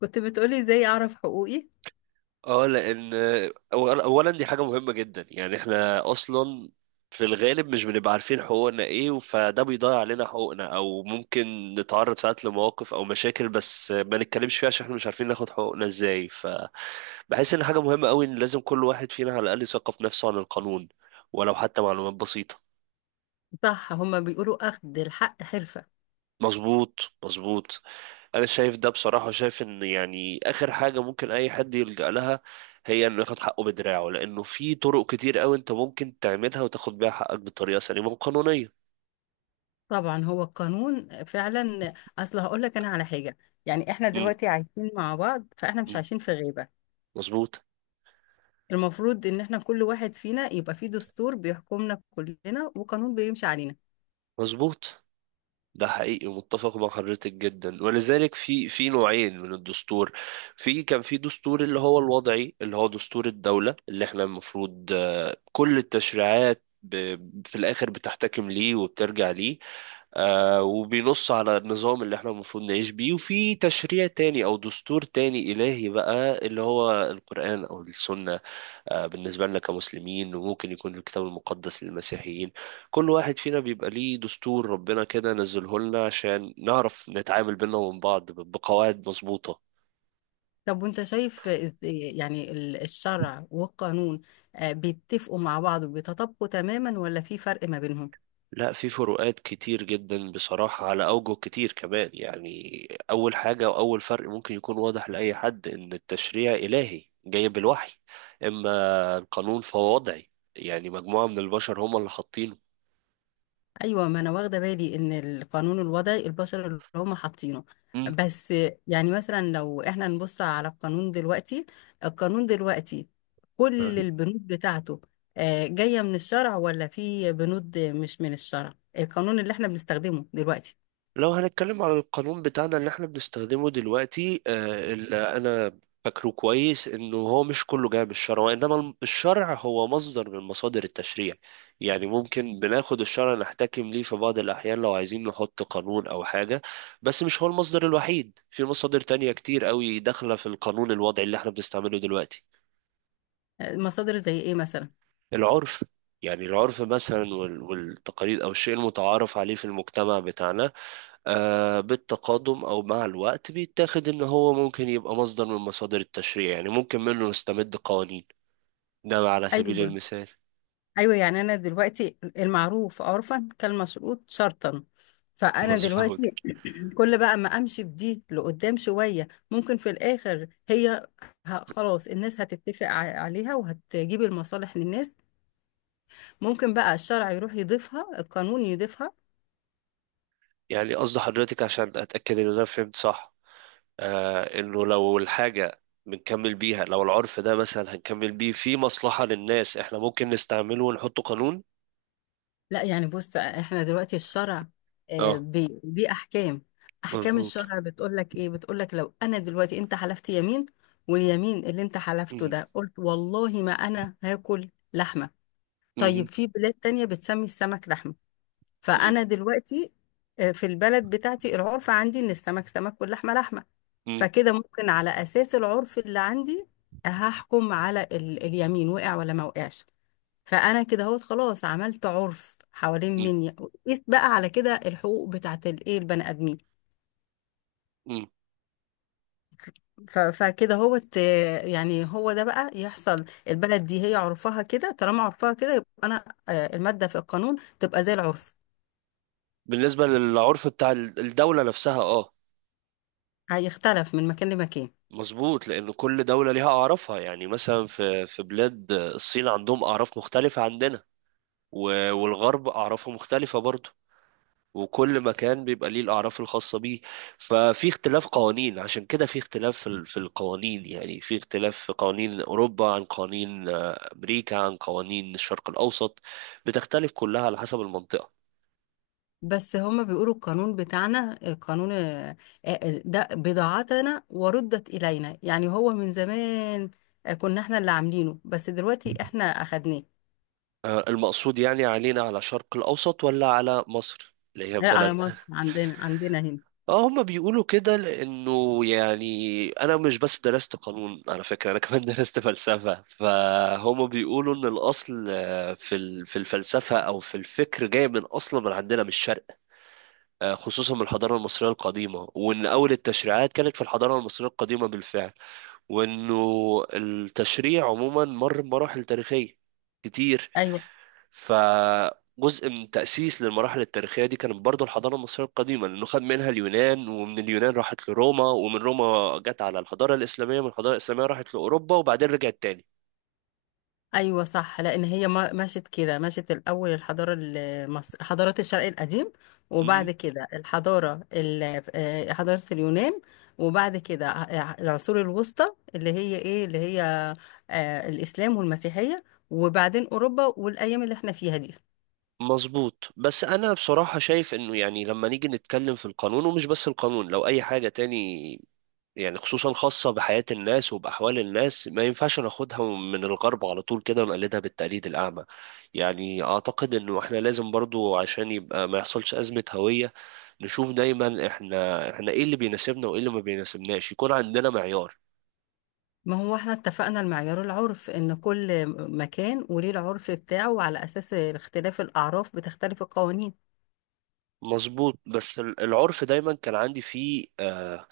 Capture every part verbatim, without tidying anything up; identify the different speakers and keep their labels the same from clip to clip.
Speaker 1: كنت بتقولي ازاي اعرف حقوقي.
Speaker 2: اه، لان أول- اولا دي حاجه مهمه جدا، يعني احنا اصلا في الغالب مش بنبقى عارفين حقوقنا ايه، فده بيضيع علينا حقوقنا او ممكن نتعرض ساعات لمواقف او مشاكل بس ما نتكلمش فيها عشان احنا مش عارفين ناخد حقوقنا ازاي. فبحس ان حاجه مهمه قوي ان لازم كل واحد فينا على الاقل يثقف نفسه عن القانون، ولو حتى معلومات بسيطه.
Speaker 1: صح، هما بيقولوا اخد الحق حرفة.
Speaker 2: مظبوط، مظبوط. انا شايف ده بصراحة، شايف ان يعني اخر حاجة ممكن اي حد يلجأ لها هي انه ياخد حقه بدراعه، لانه في طرق كتير قوي انت ممكن تعملها وتاخد بيها حقك بطريقة سليمة وقانونية.
Speaker 1: طبعا هو القانون فعلا. اصل هقول لك انا على حاجة. يعني احنا
Speaker 2: امم.
Speaker 1: دلوقتي عايشين مع بعض، فاحنا مش
Speaker 2: أمم.
Speaker 1: عايشين في غيبة.
Speaker 2: مظبوط.
Speaker 1: المفروض ان احنا كل واحد فينا يبقى فيه دستور بيحكمنا كلنا وقانون بيمشي علينا.
Speaker 2: مظبوط. ده حقيقي، متفق مع حضرتك جدا. ولذلك في في نوعين من الدستور. في كان في دستور اللي هو الوضعي، اللي هو دستور الدولة اللي احنا المفروض آه، كل التشريعات ب- في الآخر بتحتكم ليه وبترجع ليه. آه، وبينص على النظام اللي احنا المفروض نعيش بيه. وفي تشريع تاني او دستور تاني الهي بقى، اللي هو القرآن او السنة. آه، بالنسبة لنا كمسلمين، وممكن يكون في الكتاب المقدس للمسيحيين. كل واحد فينا بيبقى ليه دستور ربنا كده نزله لنا عشان نعرف نتعامل بينا ومن بعض ب- بقواعد مظبوطة.
Speaker 1: طب وانت شايف إز- يعني ال- الشرع والقانون آه، بيتفقوا مع بعض وبيتطابقوا تماما ولا في فرق ما بينهم؟
Speaker 2: لا، في فروقات كتير جدا بصراحة على أوجه كتير كمان، يعني أول حاجة وأول فرق ممكن يكون واضح لأي حد إن التشريع إلهي جاي بالوحي، إما القانون فهو وضعي، يعني مجموعة من البشر هم اللي حاطينه.
Speaker 1: ايوه، ما انا واخده بالي ان القانون الوضعي البشر اللي هم حاطينه.
Speaker 2: مم.
Speaker 1: بس يعني مثلا لو احنا نبص على القانون دلوقتي، القانون دلوقتي كل البنود بتاعته آه، جايه من الشرع ولا في بنود مش من الشرع؟ القانون اللي احنا بنستخدمه دلوقتي
Speaker 2: لو هنتكلم على القانون بتاعنا اللي احنا بنستخدمه دلوقتي آه، اللي انا فاكره كويس انه هو مش كله جاي من الشرع، وانما الم- الشرع هو مصدر من مصادر التشريع. يعني ممكن بناخد الشرع نحتكم ليه في بعض الاحيان لو عايزين نحط قانون او حاجة، بس مش هو المصدر الوحيد، في مصادر تانية كتير قوي داخلة في القانون الوضعي اللي احنا بنستعمله دلوقتي.
Speaker 1: آه، مصادر زي ايه مثلا؟
Speaker 2: العرف. يعني العرف مثلا وال- والتقاليد او الشيء المتعارف عليه في المجتمع بتاعنا، آه، بالتقادم او مع الوقت بيتاخد ان هو ممكن يبقى مصدر من مصادر التشريع، يعني ممكن منه نستمد قوانين. ده على سبيل
Speaker 1: ايوه،
Speaker 2: المثال.
Speaker 1: ايوه، يعني انا دلوقتي المعروف عرفا كالمشروط شرطا. فانا
Speaker 2: مظبوط.
Speaker 1: دلوقتي كل بقى ما امشي بدي لقدام شويه، ممكن في الاخر هي ه- خلاص الناس هتتفق ع- عليها وهتجيب المصالح للناس. ممكن بقى الشرع يروح يضيفها، القانون يضيفها.
Speaker 2: يعني قصد حضرتك عشان اتاكد ان انا فهمت صح، آه انه لو الحاجه بنكمل بيها، لو العرف ده مثلا هنكمل بيه في مصلحه للناس، احنا ممكن نستعمله ونحطه قانون.
Speaker 1: لا يعني بص، احنا دلوقتي الشرع آه،
Speaker 2: اه.
Speaker 1: بي- دي احكام. احكام
Speaker 2: مظبوط.
Speaker 1: الشرع بتقول لك ايه؟ بتقول لك لو انا دلوقتي انت حلفت يمين، واليمين اللي انت حلفته
Speaker 2: مهم.
Speaker 1: ده قلت والله ما انا هاكل لحمه. طيب
Speaker 2: مهم.
Speaker 1: في بلاد تانية بتسمي السمك لحمه،
Speaker 2: مهم.
Speaker 1: فانا دلوقتي آه، في البلد بتاعتي العرف عندي ان السمك سمك واللحمه لحمه.
Speaker 2: مهم.
Speaker 1: فكده ممكن على اساس العرف اللي عندي هحكم على ال... اليمين وقع ولا ما وقعش. فانا كده اهوت، خلاص عملت عرف حوالين مني. قيس بقى على كده الحقوق بتاعت الايه البني ادمين.
Speaker 2: مهم.
Speaker 1: ف... فكده هوت، آه، يعني هو ده بقى يحصل. البلد دي هي عرفها كده، طالما عرفها كده يبقى انا آه، الماده في القانون تبقى زي العرف.
Speaker 2: بالنسبه للعرف بتاع الدوله نفسها، اه.
Speaker 1: هيختلف من مكان لمكان.
Speaker 2: مظبوط، لأن كل دولة ليها أعرافها. يعني مثلا في في بلاد الصين عندهم أعراف مختلفة عندنا، و- والغرب أعرافه مختلفة برضه، وكل مكان بيبقى ليه الأعراف الخاصة بيه. ففي اختلاف قوانين عشان كده، في اختلاف في ال- في القوانين، يعني في اختلاف في قوانين أوروبا عن قوانين آه، أمريكا عن قوانين الشرق الأوسط، بتختلف كلها على حسب المنطقة.
Speaker 1: بس هما بيقولوا القانون بتاعنا، القانون آه، آه، ده بضاعتنا وردت إلينا. يعني هو من زمان آه، كنا احنا اللي عاملينه، بس دلوقتي احنا أخدناه.
Speaker 2: آه، المقصود يعني علينا، على الشرق الأوسط ولا على مصر اللي هي
Speaker 1: لا، على
Speaker 2: بلد؟
Speaker 1: مصر، عندنا عندنا هنا.
Speaker 2: اه، هما بيقولوا كده. لانه يعني انا مش بس درست قانون على فكره، انا كمان درست فلسفه، فهما بيقولوا ان الاصل آه، في ال- في الفلسفه او في الفكر جاي من اصلا من عندنا من الشرق، آه، خصوصا من الحضاره المصريه القديمه. وان اول التشريعات كانت في الحضاره المصريه القديمه بالفعل. وانه التشريع عموما مر بمراحل تاريخيه كتير.
Speaker 1: أيوة.
Speaker 2: فجزء من تأسيس للمراحل التاريخية دي كانت برضو الحضارة المصرية القديمة، لأنه خد منها اليونان، ومن اليونان راحت لروما، ومن روما جت على الحضارة الإسلامية، من الحضارة الإسلامية راحت لأوروبا، وبعدين رجعت تاني.
Speaker 1: ايوه صح، لان هي ما- مشت كده، مشت الاول الحضاره المصر، حضارات الشرق القديم.
Speaker 2: مهم.
Speaker 1: وبعد كده الحضاره ال- آه، حضاره اليونان. وبعد كده ع- العصور الوسطى، اللي هي ايه، اللي هي آه، الاسلام والمسيحيه. وبعدين اوروبا والايام اللي احنا فيها دي.
Speaker 2: مظبوط. بس أنا بصراحة شايف إنه يعني لما نيجي نتكلم في القانون، ومش بس القانون، لو أي حاجة تاني يعني خصوصا خاصة بحياة الناس وبأحوال الناس، ما ينفعش ناخدها من الغرب على طول كده ونقلدها بالتقليد الأعمى. يعني أعتقد إنه إحنا لازم برضو، عشان يبقى ما يحصلش أزمة هوية، نشوف دايما إحنا إحنا إيه اللي بيناسبنا وإيه اللي ما بيناسبناش، يكون عندنا معيار.
Speaker 1: ما هو احنا اتفقنا، المعيار العرف، ان كل مكان وليه العرف بتاعه، وعلى اساس اختلاف الاعراف بتختلف القوانين.
Speaker 2: مظبوط. بس ال- العرف دايما كان عندي فيه آه،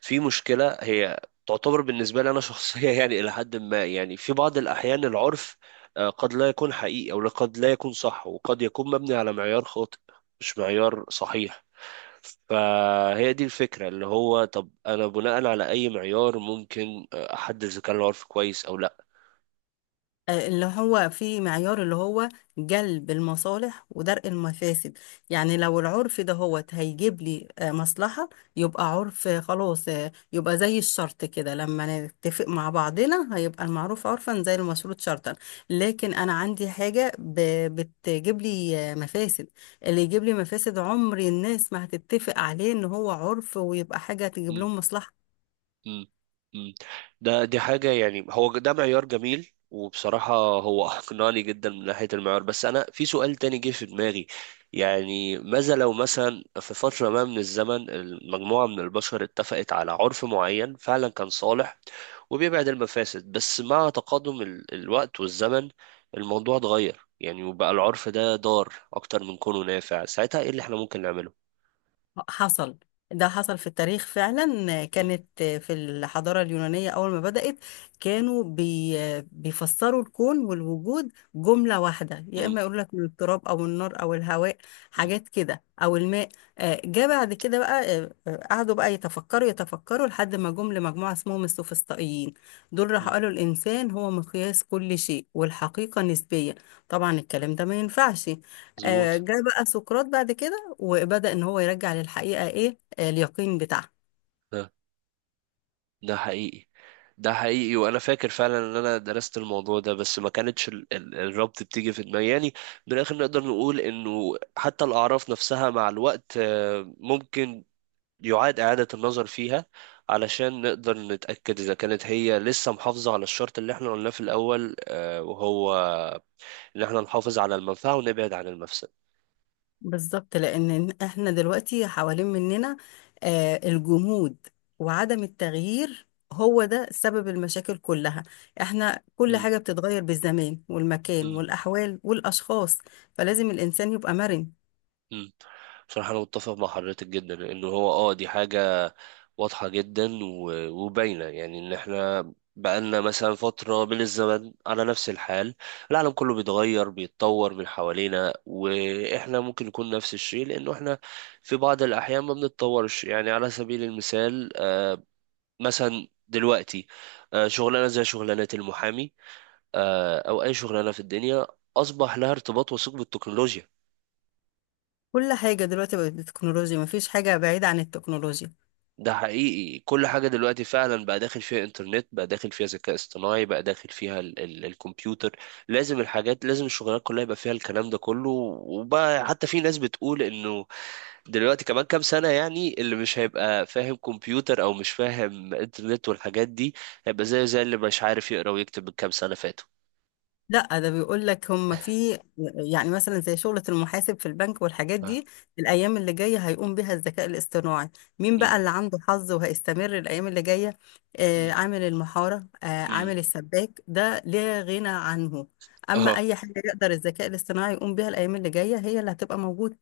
Speaker 2: في مشكلة. هي تعتبر بالنسبة لي أنا شخصية، يعني إلى حد ما، يعني في بعض الأحيان العرف آه قد لا يكون حقيقي أو قد لا يكون صح، وقد يكون مبني على معيار خاطئ، مش معيار صحيح. فهي دي الفكرة، اللي هو طب أنا بناء على أي معيار ممكن آه، أحدد إذا كان العرف كويس أو
Speaker 1: آه، اللي هو في معيار، اللي هو جلب المصالح ودرء المفاسد. يعني لو العرف ده هو هيجيب لي آه، مصلحة، يبقى عرف، آه، خلاص، آه، يبقى زي الشرط كده. لما نتفق مع بعضنا هيبقى المعروف عرفا زي المشروط شرطا. لكن أنا عندي حاجة ب- بتجيب لي آه، مفاسد. اللي يجيب لي مفاسد عمر الناس ما هتتفق عليه إن هو عرف، ويبقى حاجة
Speaker 2: لأ؟
Speaker 1: تجيب لهم مصلحة.
Speaker 2: مم. مم. ده دي حاجة، يعني هو ده معيار جميل، وبصراحة هو أقنعني جدا من ناحية المعيار. بس أنا في سؤال تاني جه في دماغي، يعني ماذا لو مثلا في فترة ما من الزمن مجموعة من البشر اتفقت على عرف معين فعلا كان صالح وبيبعد المفاسد، بس مع تقادم ال- الوقت والزمن الموضوع اتغير، يعني وبقى العرف ده ضار أكتر من كونه نافع. ساعتها إيه اللي إحنا ممكن نعمله؟
Speaker 1: حصل. ده حصل في التاريخ فعلا.
Speaker 2: مم.
Speaker 1: كانت في الحضارة اليونانية أول ما بدأت، كانوا بي بيفسروا الكون والوجود جملة واحدة، يا
Speaker 2: مم.
Speaker 1: إما يقول لك من التراب أو النار أو الهواء،
Speaker 2: مم.
Speaker 1: حاجات كده، أو الماء. آه، جه بعد كده بقى آه، آه، قعدوا بقى يتفكروا يتفكروا لحد ما جم لمجموعة اسمهم السوفسطائيين. دول راحوا
Speaker 2: مم.
Speaker 1: قالوا الإنسان هو مقياس كل شيء والحقيقة نسبية. طبعا الكلام ده ما ينفعش. آه،
Speaker 2: مظبوط.
Speaker 1: جه بقى سقراط بعد كده وبدأ ان هو يرجع للحقيقة ايه، آه، اليقين بتاعها.
Speaker 2: آه. ده حقيقي. ده حقيقي، وانا فاكر فعلا ان انا درست الموضوع ده، بس ما كانتش ال- ال- الربط بتيجي في دماغي. يعني من الاخر نقدر نقول انه حتى الاعراف نفسها مع الوقت آه، ممكن يعاد اعادة النظر فيها، علشان نقدر نتأكد اذا كانت هي لسه محافظة على الشرط اللي احنا قلناه في الاول، آه، وهو ان احنا نحافظ على المنفعة ونبعد عن المفسدة.
Speaker 1: بالظبط، لان احنا دلوقتي حوالين مننا آه، الجمود وعدم التغيير، هو ده سبب المشاكل كلها. احنا كل
Speaker 2: م-
Speaker 1: حاجة بتتغير بالزمان والمكان
Speaker 2: م.
Speaker 1: والأحوال والأشخاص، فلازم الإنسان يبقى مرن.
Speaker 2: مم. بصراحة أنا متفق مع حضرتك جدا إنه هو أه دي حاجة واضحة جدا و- وباينة، يعني إن إحنا بقالنا مثلا فترة من الزمن على نفس الحال، العالم كله بيتغير بيتطور من حوالينا، وإحنا ممكن نكون نفس الشيء، لأنه إحنا في بعض الأحيان ما بنتطورش. يعني على سبيل المثال آه، مثلا دلوقتي آه، شغلانة زي شغلانة المحامي، آه، أو أي شغلانة في الدنيا، أصبح لها ارتباط وثيق بالتكنولوجيا.
Speaker 1: كل حاجة دلوقتي بقت بالتكنولوجيا، مفيش حاجة بعيدة عن التكنولوجيا.
Speaker 2: ده حقيقي، كل حاجة دلوقتي فعلا بقى داخل فيها انترنت، بقى داخل فيها ذكاء اصطناعي، بقى داخل فيها ال ال الكمبيوتر. لازم الحاجات، لازم الشغلات كلها يبقى فيها الكلام ده كله. وبقى حتى في ناس بتقول انه دلوقتي كمان كام سنة، يعني اللي مش هيبقى فاهم كمبيوتر او مش فاهم انترنت والحاجات دي، هيبقى زي زي اللي مش عارف يقرا ويكتب من كام سنة فاتوا.
Speaker 1: لا ده بيقول لك هم في، يعني مثلا زي شغلة المحاسب في البنك والحاجات
Speaker 2: آه.
Speaker 1: دي، الأيام اللي جاية هيقوم بها الذكاء الاصطناعي. مين بقى
Speaker 2: مم.
Speaker 1: اللي عنده حظ وهيستمر الأيام اللي جاية؟ آه
Speaker 2: مم.
Speaker 1: عامل المحارة، آه
Speaker 2: مم.
Speaker 1: عامل السباك، ده لا غنى عنه. أما
Speaker 2: اه.
Speaker 1: أي حاجة يقدر الذكاء الاصطناعي يقوم بها الأيام اللي جاية هي اللي هتبقى موجودة.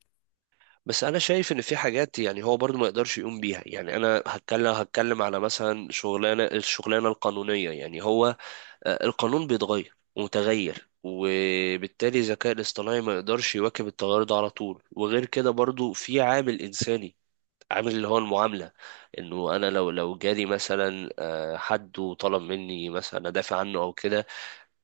Speaker 2: بس انا شايف ان في حاجات، يعني هو برضو ما يقدرش يقوم بيها. يعني انا هتكلم هتكلم على مثلا شغلانه، الشغلانه القانونيه، يعني هو آه، القانون بيتغير ومتغير، وبالتالي الذكاء الاصطناعي ما يقدرش يواكب التغير ده على طول. وغير كده برضو في عامل انساني، عامل اللي هو المعامله. انه انا لو لو جالي مثلا آه، حد وطلب مني مثلا ادافع عنه او كده،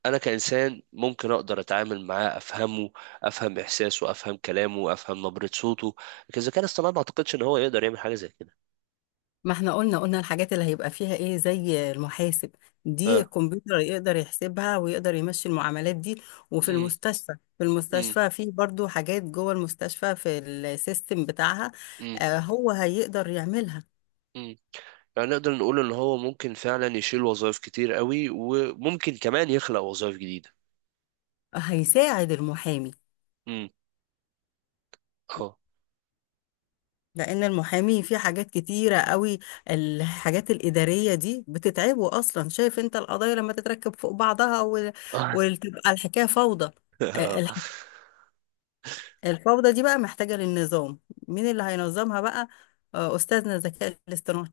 Speaker 2: انا كانسان ممكن اقدر اتعامل معاه، افهمه، افهم احساسه، افهم كلامه، افهم نبرة صوته. لكن الذكاء الاصطناعي ما اعتقدش ان هو يقدر يعمل حاجة زي كده.
Speaker 1: ما احنا قلنا قلنا الحاجات اللي هيبقى فيها ايه، زي المحاسب، دي
Speaker 2: اه.
Speaker 1: الكمبيوتر يقدر يحسبها ويقدر يمشي المعاملات دي. وفي
Speaker 2: امم.
Speaker 1: المستشفى، في
Speaker 2: امم.
Speaker 1: المستشفى في برضو حاجات جوه المستشفى في السيستم بتاعها،
Speaker 2: امم.
Speaker 1: آه هو هيقدر يعملها.
Speaker 2: امم. يعني نقدر نقول ان هو ممكن فعلا يشيل وظائف كتير قوي، وممكن كمان يخلق وظائف جديدة.
Speaker 1: هيساعد المحامي،
Speaker 2: امم. اه.
Speaker 1: لان المحامي في حاجات كتيره قوي. الحاجات الاداريه دي بتتعبه اصلا، شايف انت القضايا لما تتركب فوق بعضها وال- وتبقى الحكايه فوضى. آه، الفوضى دي بقى محتاجة للنظام. مين اللي هينظمها بقى؟ آه، أستاذنا الذكاء الاصطناعي.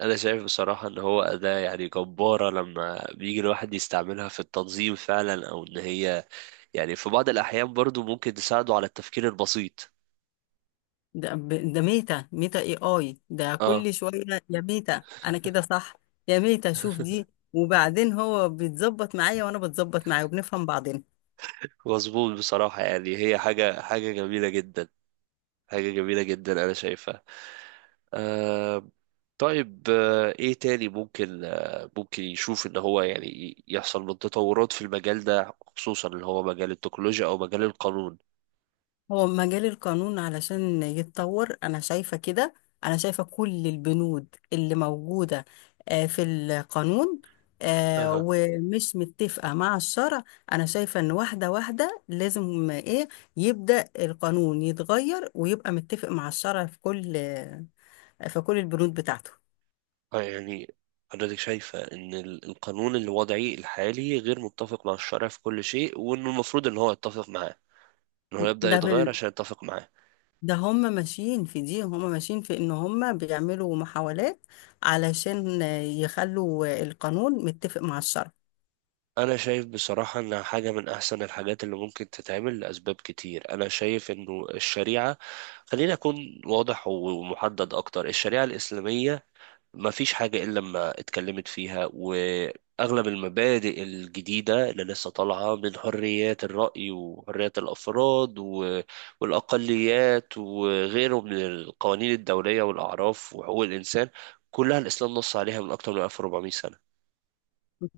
Speaker 2: انا شايف بصراحة ان هو اداة يعني جبارة لما بيجي الواحد يستعملها في التنظيم فعلا، او ان هي يعني في بعض الاحيان برضو ممكن تساعده على التفكير البسيط.
Speaker 1: ده, ب- ده ميتا ميتا اي اي ده
Speaker 2: اه.
Speaker 1: كل شوية. يا ميتا أنا كده صح؟ يا ميتا شوف دي. وبعدين هو بيتظبط معايا وأنا بتظبط معاه وبنفهم بعضنا.
Speaker 2: مظبوط بصراحة، يعني هي حاجة حاجة جميلة جدا، حاجة جميلة جدا أنا شايفها. آه. طيب، آه إيه تاني ممكن آه ممكن يشوف إن هو يعني ي- يحصل من تطورات في المجال ده، خصوصا اللي هو مجال التكنولوجيا أو مجال القانون؟
Speaker 1: هو مجال القانون علشان يتطور انا شايفة كده: انا شايفة كل البنود اللي موجودة آه، في القانون آه،
Speaker 2: أها.
Speaker 1: ومش متفقة مع الشرع، انا شايفة ان واحدة واحدة لازم ايه، يبدأ القانون يتغير ويبقى متفق مع الشرع في كل آه، في كل البنود بتاعته.
Speaker 2: آه، يعني حضرتك شايفة إن ال- القانون الوضعي الحالي غير متفق مع الشرع في كل شيء، وإنه المفروض إن هو يتفق معاه، إن هو يبدأ
Speaker 1: ده في
Speaker 2: يتغير
Speaker 1: ال-
Speaker 2: عشان يتفق معاه.
Speaker 1: ده هم ماشيين في دي هم ماشيين في ان هم بيعملوا محاولات علشان آه، يخلوا آه، القانون متفق مع الشرع.
Speaker 2: انا شايف بصراحة انها حاجة من احسن الحاجات اللي ممكن تتعمل لاسباب كتير. انا شايف انه الشريعة، خليني اكون واضح ومحدد اكتر، الشريعة الاسلامية ما فيش حاجة الا لما اتكلمت فيها. واغلب المبادئ الجديدة اللي لسه طالعة من حريات الرأي وحريات الافراد و- والاقليات وغيره من القوانين الدولية والاعراف وحقوق الانسان، كلها الاسلام نص عليها من اكتر من ألف وأربعمائة سنة.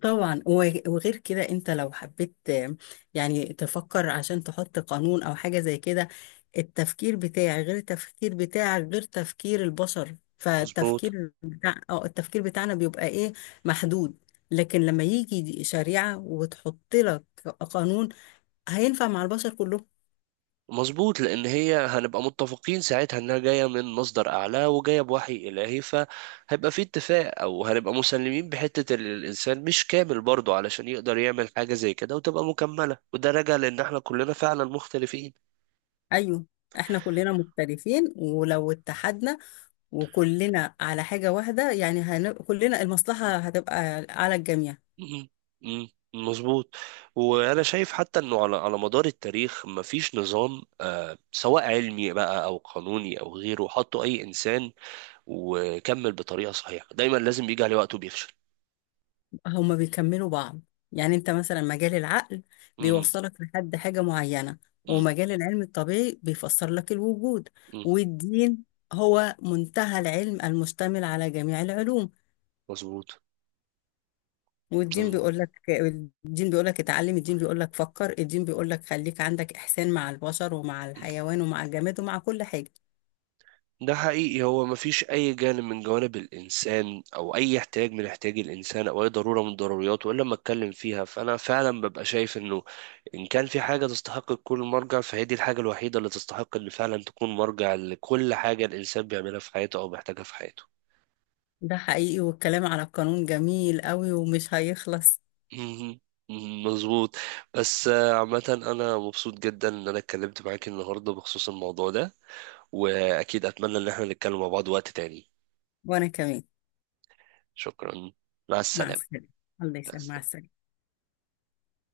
Speaker 1: طبعا وغ- وغير كده انت لو حبيت آه، يعني تفكر عشان تحط قانون او حاجة زي كده، التفكير بتاعي غير التفكير بتاعك غير تفكير البشر،
Speaker 2: مظبوط.
Speaker 1: فالتفكير بتاع اه التفكير بتاعنا بيبقى ايه، محدود. لكن لما يجي دي شريعة وتحط لك قانون، هينفع مع البشر كلهم.
Speaker 2: مظبوط، لان هي هنبقى متفقين ساعتها انها جايه من مصدر اعلى وجايه بوحي الهي، فهيبقى في اتفاق. او هنبقى مسلمين بحته ان الانسان مش كامل برضه علشان يقدر يعمل حاجه زي كده، وتبقى مكمله. وده راجع لان احنا كلنا فعلا مختلفين.
Speaker 1: ايوه، احنا كلنا مختلفين ولو اتحدنا وكلنا على حاجة واحدة يعني هن... كلنا المصلحة هتبقى على الجميع.
Speaker 2: مم. مم. مظبوط. وانا شايف حتى انه على على مدار التاريخ مفيش نظام آه سواء علمي بقى او قانوني او غيره حطه اي انسان وكمل بطريقه صحيحه، دايما لازم بيجي عليه وقت وبيفشل.
Speaker 1: هما بيكملوا بعض. يعني انت مثلا مجال العقل
Speaker 2: مم.
Speaker 1: بيوصلك لحد حاجة معينة،
Speaker 2: مم.
Speaker 1: ومجال العلم الطبيعي بيفسر لك الوجود،
Speaker 2: مم.
Speaker 1: والدين هو منتهى العلم المشتمل على جميع العلوم.
Speaker 2: مظبوط.
Speaker 1: والدين بيقول
Speaker 2: مظبوط.
Speaker 1: لك، الدين بيقول لك اتعلم، الدين بيقول لك فكر، الدين بيقول لك خليك عندك إحسان مع البشر ومع الحيوان ومع الجماد ومع كل حاجة.
Speaker 2: ده حقيقي، هو مفيش أي جانب من جوانب الإنسان أو أي احتياج من احتياج الإنسان أو أي ضرورة من ضرورياته إلا لما أتكلم فيها. فأنا فعلا ببقى شايف إنه إن كان في حاجة تستحق تكون مرجع، فهي دي الحاجة الوحيدة اللي تستحق إن فعلا تكون مرجع لكل حاجة الإنسان بيعملها في حياته أو بيحتاجها في حياته.
Speaker 1: ده حقيقي، والكلام على القانون جميل قوي ومش هيخلص.
Speaker 2: مهم. مظبوط. بس آه، عامة أنا مبسوط جدا إن أنا اتكلمت معاك النهاردة بخصوص الموضوع ده، وأكيد أتمنى إن احنا نتكلم مع بعض وقت تاني.
Speaker 1: وأنا كمان.
Speaker 2: شكرا. مع
Speaker 1: مع
Speaker 2: السلامة.
Speaker 1: السلامة. الله يسلمك،
Speaker 2: بس.
Speaker 1: مع السلامة.